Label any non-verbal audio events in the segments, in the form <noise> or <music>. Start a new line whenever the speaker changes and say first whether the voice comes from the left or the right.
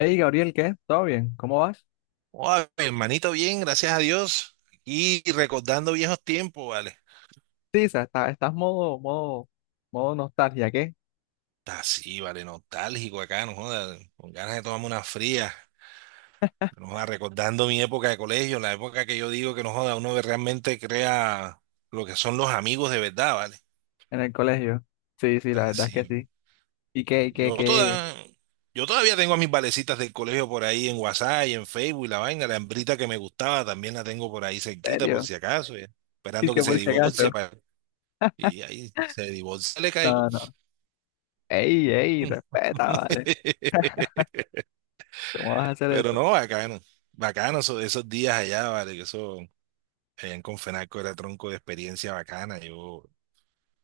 left: Hey Gabriel, ¿qué? ¿Todo bien? ¿Cómo vas?
right: Oa, mi hermanito, bien, gracias a Dios. Y recordando viejos tiempos, vale.
left: Sí, o sea, estás modo, modo nostalgia, ¿qué?
right: Está sí, vale, nostálgico acá, no joda, con ganas de tomarme una fría. No joda, recordando mi época de colegio, la época que yo digo que no joda, uno realmente crea lo que son los amigos de verdad, vale.
left: En el colegio. Sí, sí, la
right: Está
left: verdad es
right: sí,
left: que
right: vale.
left: sí. ¿Y qué, qué,
right: Yo
left: qué? ¿En
right: toda, yo todavía tengo a mis valecitas del colegio por ahí en WhatsApp y en Facebook y la vaina, la hembrita que me gustaba también la tengo por ahí cerquita por
left: serio?
right: si acaso, ya,
left: ¿Y
right: esperando que
left: que
right: se
left: por si
right: divorcie
left: acaso?
right: para... Y ahí se divorcia, le caigo.
left: No, no. Ey, ey,
right: Mm.
left: respeta, vale.
right: <laughs>
left: ¿Cómo vas a hacer
right: Pero
left: eso?
right: no, bacano. Bacano esos días allá, vale, que eso allá en Confenalco era tronco de experiencia bacana. Yo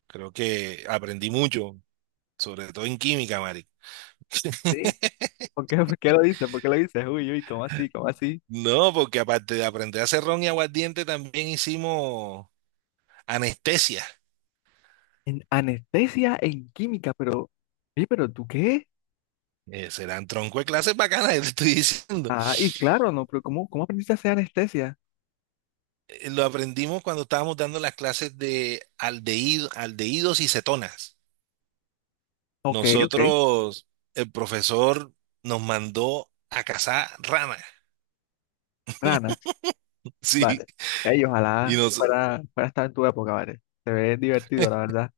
right: creo que aprendí mucho, sobre todo en química, Mari. <laughs>
left: Sí. ¿Por qué lo dices? ¿Por qué lo dices? Uy, uy, ¿cómo así? ¿Cómo así?
right: No, porque aparte de aprender a hacer ron y aguardiente, también hicimos anestesia.
left: En anestesia en química, pero, oye, pero ¿tú qué?
right: Serán tronco de clases bacanas, <laughs> te estoy diciendo.
left: Ah, y claro, no, pero ¿cómo aprendiste a hacer anestesia?
right: Lo aprendimos cuando estábamos dando las clases de aldehídos y cetonas.
left: Ok, ok.
right: Nosotros, el profesor nos mandó a cazar ranas.
left: Rana.
right: <laughs> Sí,
left: Vale. Ey, ojalá
right: y nos,
left: para estar en tu época, vale. Se ve divertido, la verdad.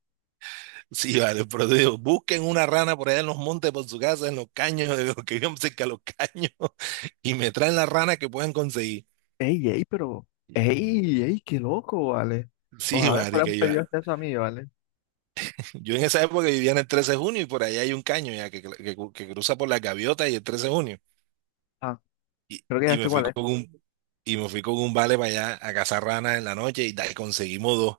right: sí, vale, pero digo, busquen una rana por allá en los montes, por su casa, en los caños, <laughs> de los que vivan cerca de los caños, <laughs> y me traen la rana que puedan conseguir.
left: Ey, ey, pero. Ey, ey, qué loco, vale.
right: Sí,
left: Ojalá fuera
right: marica,
left: un
right: yo,
left: pedido de acceso a mí, vale.
right: yo en esa época vivía en el 13 de junio y por allá hay un caño ya que, que cruza por la gaviota y el 13 de junio.
left: Ah,
right: Y,
left: creo que
right: y
left: ya
right: me
left: sé
right: fui
left: cuál es.
right: con un, y me fui con un vale para allá a cazar ranas en la noche y, y conseguimos dos.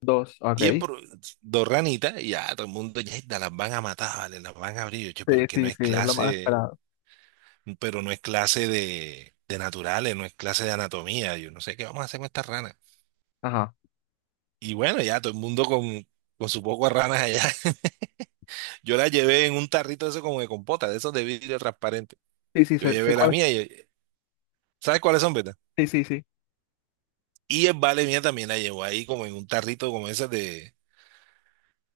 left: Dos,
right: Y el
left: ok.
right: pro- Dos ranitas, y ya todo el mundo, ya las van a matar, vale, las van a abrir, yo, che,
left: Sí,
right: porque no
left: sí,
right: es
left: sí, es lo más
right: clase,
left: esperado.
right: pero no es clase de naturales, no es clase de anatomía, yo no sé qué vamos a hacer con estas ranas.
left: Ajá.
right: Y bueno, ya todo el mundo con su poco de ranas allá. <laughs> Yo la llevé en un tarrito de eso como de compota, de esos de vidrio transparente.
left: Sí, sí,
right: Yo
left: sé
right: llevé la
left: cuál es.
right: mía, y, ¿sabes cuáles son, verdad?
left: Sí, sí, sí.
right: Y el vale mía también la llevó ahí como en un tarrito como ese de,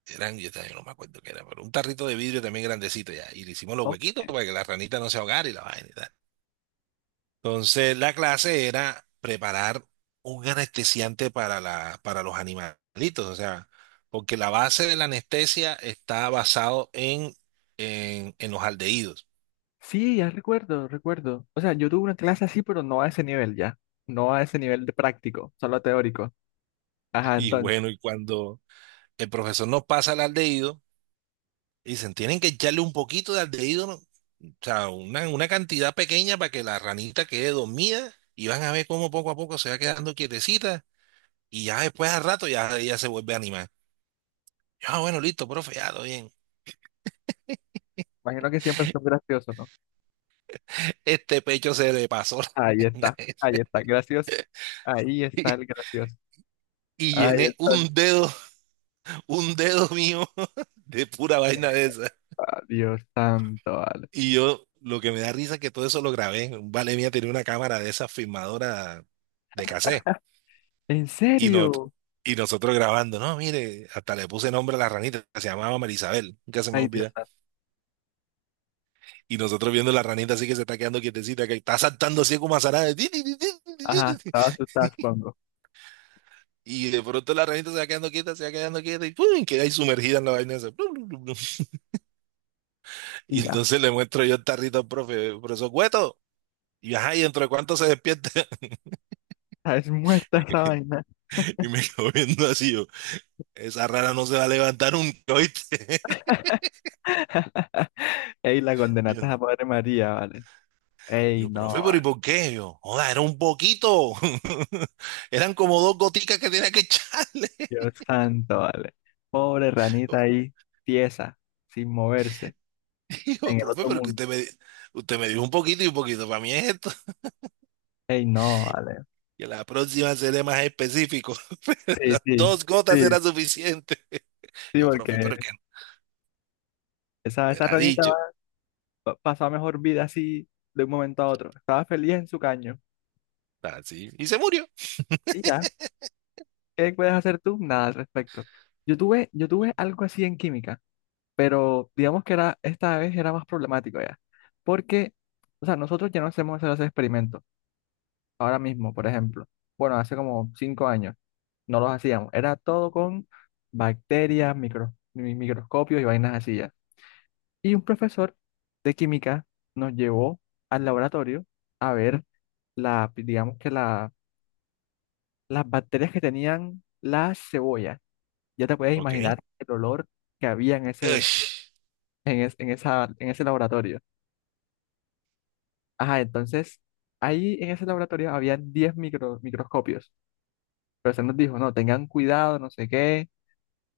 right: eran, yo también no me acuerdo qué era, pero un tarrito de vidrio también grandecito ya. Y le hicimos los
left: Oh,
right: huequitos para que la ranita no se ahogara y la vaina y tal. Entonces, la clase era preparar un anestesiante para, la, para los animalitos, o sea, porque la base de la anestesia está basado en, en los aldehídos.
left: sí, ya recuerdo. O sea, yo tuve una clase así, pero no a ese nivel ya. No a ese nivel de práctico, solo teórico.
right: <laughs>
left: Ajá,
right: Y
left: entonces.
right: bueno, y cuando el profesor nos pasa el aldehído, dicen, tienen que echarle un poquito de aldehído, ¿no? O sea, una cantidad pequeña para que la ranita quede dormida y van a ver cómo poco a poco se va quedando quietecita y ya después al rato ya ella se vuelve a animar. Yo, ah, bueno, listo, profe, ya, todo bien.
left: Imagino que siempre son graciosos.
right: <laughs> Este pecho se le pasó
left: Ahí
right: la <laughs>
left: está, ahí está, gracioso. Ahí
right: y,
left: está el gracioso.
right: y
left: Ahí
right: llené
left: está el...
right: un dedo mío <laughs> de pura vaina de esa.
left: Ah, Dios santo, vale.
right: Y yo, lo que me da risa es que todo eso lo grabé. Un vale mía tenía una cámara de esa filmadora de cassette.
left: ¿En
right: Y,
left: serio?
right: y nosotros grabando, no, mire, hasta le puse nombre a la ranita, se llamaba Marisabel, nunca se me
left: Ay, Dios
right: olvida.
left: santo.
right: Y nosotros viendo la ranita así que se está quedando quietecita, que está saltando así como azarada. Di, di, di, di, di, di,
left: Ajá,
right: di. Di.
left: estaba asustada, supongo.
right: Y de pronto la ranita se va quedando quieta, se va quedando quieta y ¡pum! Queda ahí sumergida en la vaina esa. Plum, plum, plum, plum. Y
left: Y ya,
right: entonces le muestro yo el tarrito al profe, profesor Cueto. Y ajá, ¿y dentro de cuánto se despierta?
left: ah, es muerta esa
right: <laughs>
left: vaina.
right: Y me quedo viendo así yo, esa rana no se va a levantar nunca, ¿oíste? <laughs>
left: <laughs> Ey, la
right: Y
left: condenaste
right: yo,
left: a Padre María, vale.
right: y
left: Ey,
right: yo,
left: no,
right: profe, pero ¿y
left: vale.
right: por qué? Yo, joda, era un poquito. <laughs> Eran como dos goticas que tenía que echarle.
left: Dios santo, vale. Pobre
right: <laughs>
left: ranita
right: Yo,
left: ahí, tiesa, sin moverse,
right: "Hijo,
left: en el
right: profe,
left: otro
right: pero que
left: mundo.
right: usted me, usted me dijo un poquito y un poquito. Para mí es esto.
left: Ey, no, vale.
right: Que la próxima seré más específico. <laughs>
left: Sí,
right: Las
left: sí,
right: dos gotas
left: sí,
right: era suficiente.
left: sí,
right: Yo,
left: porque
right: profe, pero que
left: esa,
right: no
left: esa
right: era
left: ranita
right: dicho.
left: pasaba mejor vida así de un momento a otro. Estaba feliz en su caño.
right: Así. Y se murió.
left: Y ya, ¿qué puedes hacer tú? Nada al respecto. Yo tuve algo así en química, pero digamos que era, esta vez era más problemático ya. Porque, o sea, nosotros ya no hacemos esos experimentos. Ahora mismo, por ejemplo. Bueno, hace como 5 años no los hacíamos. Era todo con bacterias, microscopios y vainas así ya. Y un profesor de química nos llevó al laboratorio a ver la, digamos que la las bacterias que tenían la cebolla. Ya te puedes
right: Ok.
left: imaginar el olor que había en ese,
right: Ush.
left: en es- en esa, en ese laboratorio. Ajá, entonces ahí en ese laboratorio había 10 microscopios, pero se nos dijo, no, tengan cuidado, no sé qué,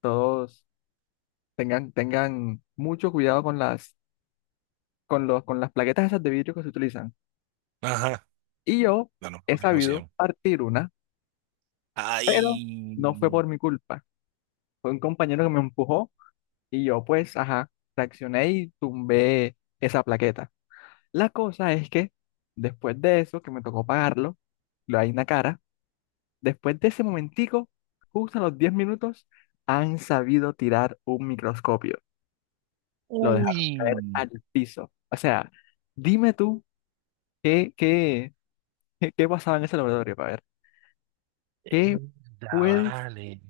left: todos tengan mucho cuidado con las plaquetas esas de vidrio que se utilizan.
right: Ajá.
left: Y yo
right: No, no, me
left: he
right: acuerdo, ¿cómo se
left: sabido
right: llama?
left: partir una, pero
right: Ay.
left: no fue por mi culpa. Fue un compañero que me empujó. Y yo pues, ajá, reaccioné y tumbé esa plaqueta. La cosa es que después de eso, que me tocó pagarlo, lo hay una cara, después de ese momentico, justo a los 10 minutos, han sabido tirar un microscopio. Lo dejaron caer
right: Uy.
left: al piso. O sea, dime tú qué, qué, qué pasaba en ese laboratorio, para ver, ¿qué
right: Ya,
left: puedes,
right: vale.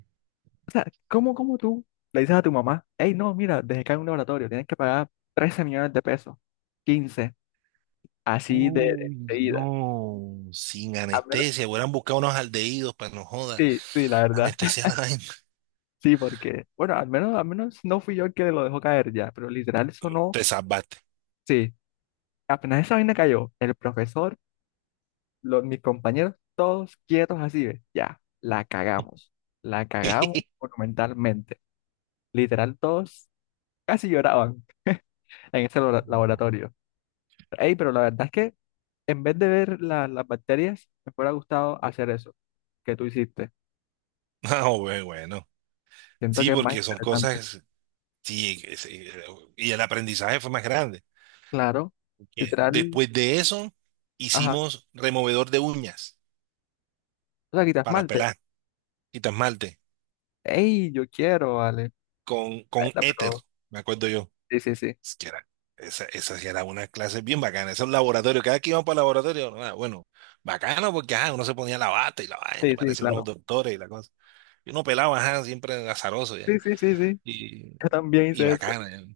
left: cómo tú le dices a tu mamá, hey, no, mira, dejé caer un laboratorio, tienes que pagar 13 millones de pesos, 15 así de
right: Uy,
left: ida.
right: no, sin
left: Al menos,
right: anestesia, hubieran buscado unos aldehídos para no joda,
left: sí, sí, la verdad.
right: anestesia <laughs>
left: <laughs>
right: la vaina.
left: Sí, porque, bueno, al menos no fui yo el que lo dejó caer ya, pero literal eso no,
right: Te salvaste.
left: sí, apenas esa vaina cayó, el profesor, los, mis compañeros, todos quietos así, ¿ves? Ya, la cagamos
right: <laughs>
left: monumentalmente. Literal, todos casi lloraban en ese
right: No,
left: laboratorio. Ey, pero la verdad es que en vez de ver las bacterias, me hubiera gustado hacer eso que tú hiciste.
right: no, bueno,
left: Siento
right: sí,
left: que es más
right: porque son
left: interesante.
right: cosas, sí, y el aprendizaje fue más grande.
left: Claro,
right: Que
left: literal,
right: después de eso,
left: ajá.
right: hicimos removedor de uñas
left: O sea, quita
right: para
left: esmalte.
right: pelar y esmalte
left: ¡Ey! Yo quiero, vale.
right: con
left: Bueno,
right: éter,
left: pero.
right: me acuerdo yo.
left: Sí, sí, sí.
right: Es que era, esa sí era una clase bien bacana, esos laboratorios, cada que íbamos para el laboratorio, ah, bueno, bacano porque ajá, uno se ponía la bata y la vaina,
left: Sí, sí,
right: parecía unos
left: claro.
right: doctores y la cosa. Y uno pelaba, ajá, siempre azaroso ya.
left: Sí, sí, sí, sí.
right: Y,
left: Yo también
right: y
left: hice eso.
right: bacana. Ya.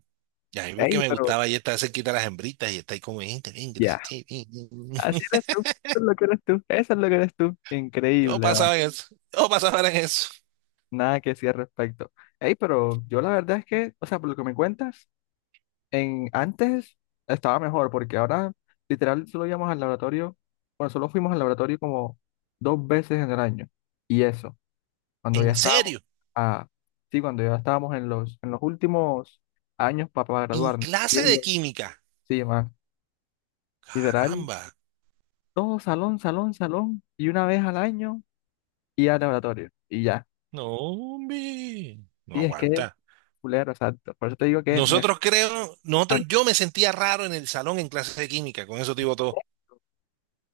right: Y a mí lo que
left: ¡Ey!
right: me
left: Pero.
right: gustaba y está cerquita a las hembritas y está ahí como gente, ven, que no sé
left: Ya.
right: qué. Ven, ven, ven".
left: Así
right: <laughs>
left: eres tú. Eso es lo que eres tú. Eso es lo que eres tú.
right: Yo
left: Increíble, vale.
right: pasaba en eso, yo pasaba en eso.
left: Nada que decir al respecto. ¡Ey! Pero yo la verdad es que, o sea, por lo que me cuentas, en antes estaba mejor, porque ahora literal solo íbamos al laboratorio. Bueno, solo fuimos al laboratorio como 2 veces en el año. Y eso cuando ya
right: En
left: estábamos,
right: serio,
left: ah, sí, cuando ya estábamos en los últimos años para
right: en
left: graduarnos. Y
right: clase de
left: ellos,
right: química.
left: sí, man, literal,
right: Caramba.
left: todo salón, y una vez al año y al laboratorio, y ya.
right: No, hombre. No
left: Sí, es que,
right: aguanta.
left: fulero, exacto. Por eso te digo que me...
right: Nosotros creo, nosotros,
left: an-
right: yo me sentía raro en el salón en clase de química, con eso te digo todo.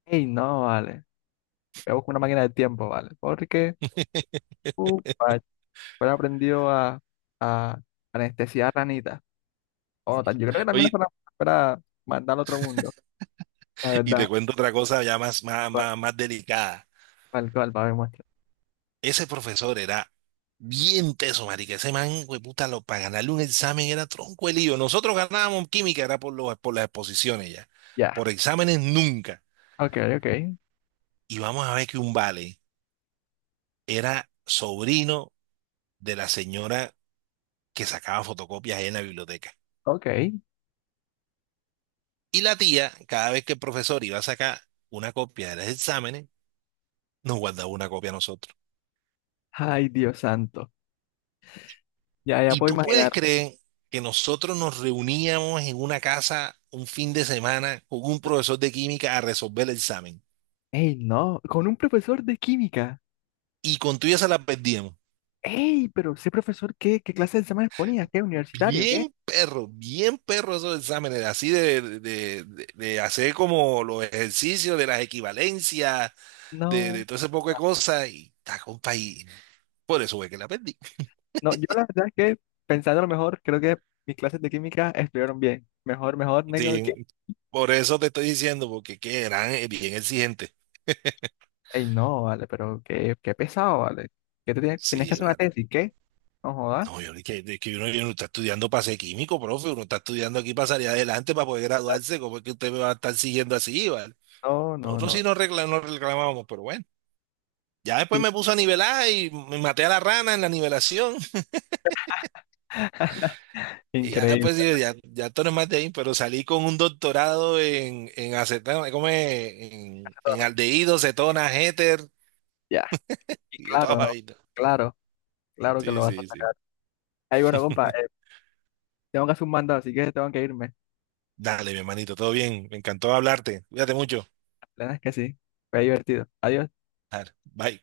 left: Ey, no, vale. Me busco una máquina del tiempo, vale. Porque,
right: <laughs>
left: vale, fuera aprendió a anestesiar a Anita. O no, yo creo que también es
right: Oye,
left: para mandar al otro mundo, la
right: y te
left: verdad.
right: cuento otra cosa ya más, más,
left: Tal
right: más, más delicada.
left: tal cual, para demostrar.
right: Ese profesor era bien teso, marica. Ese man, puta, lo, para ganarle un examen era tronco el lío. Nosotros ganábamos química, era por, los, por las exposiciones ya.
left: Ya.
right: Por exámenes nunca.
left: Ok, ok.
right: Y vamos a ver que un vale era sobrino de la señora que sacaba fotocopias ahí en la biblioteca.
left: Ok.
right: Y la tía, cada vez que el profesor iba a sacar una copia de los exámenes, nos guardaba una copia a nosotros.
left: Ay, Dios santo. Ya, ya
right: Y
left: puedo
right: tú puedes
left: imaginar.
right: creer que nosotros nos reuníamos en una casa un fin de semana con un profesor de química a resolver el examen.
left: Ey, no, con un profesor de química.
right: Y con tuya se la perdíamos.
left: Ey, pero ese profesor, ¿qué clase de exámenes ponía? ¿Qué? ¿Universitario? ¿Qué?
right: Bien perro esos exámenes, así de, de hacer como los ejercicios de las equivalencias,
left: No.
right: de todo ese poco de
left: Ah,
right: cosas. Y está, compa, y por eso fue que la perdí.
left: no, yo la verdad es que, pensando lo mejor, creo que mis clases de química estuvieron bien. Mejor, mejor, me quedo aquí.
right: Sí, por eso te estoy diciendo, porque que eran bien exigentes.
left: Ey, no, vale, pero qué pesado, vale. ¿Qué te tienes que
right: Sí,
left: hacer una
right: vale.
left: tesis? ¿Qué? No jodas.
right: No, yo ni que, de que uno, yo no está estudiando para ser químico, profe, uno está estudiando aquí para salir adelante, para poder
left: Ah,
right: graduarse, ¿cómo es que usted me va a estar siguiendo así, vale?
left: no, no,
right: Nosotros
left: no.
right: sí nos nos reclamábamos, pero bueno. Ya después
left: Sí,
right: me puso a nivelar y me maté a la rana en la nivelación. Y ya después
left: increíble.
right: dije, ya, ya esto no es más de ahí, pero salí con un doctorado en acetona, ¿cómo es? En aldehído, cetona, éter
left: Ya, y
right: y de toda
left: claro, no.
right: vaina.
left: Claro, claro que
right: Sí,
left: lo vas a
right: sí, sí.
left: sacar. Ay, bueno, compa. Tengo que hacer un mandado, así que tengo que irme.
right: Dale, mi hermanito, todo bien. Me encantó hablarte. Cuídate mucho.
left: La verdad es que sí. Fue divertido. Adiós.
right: Bye.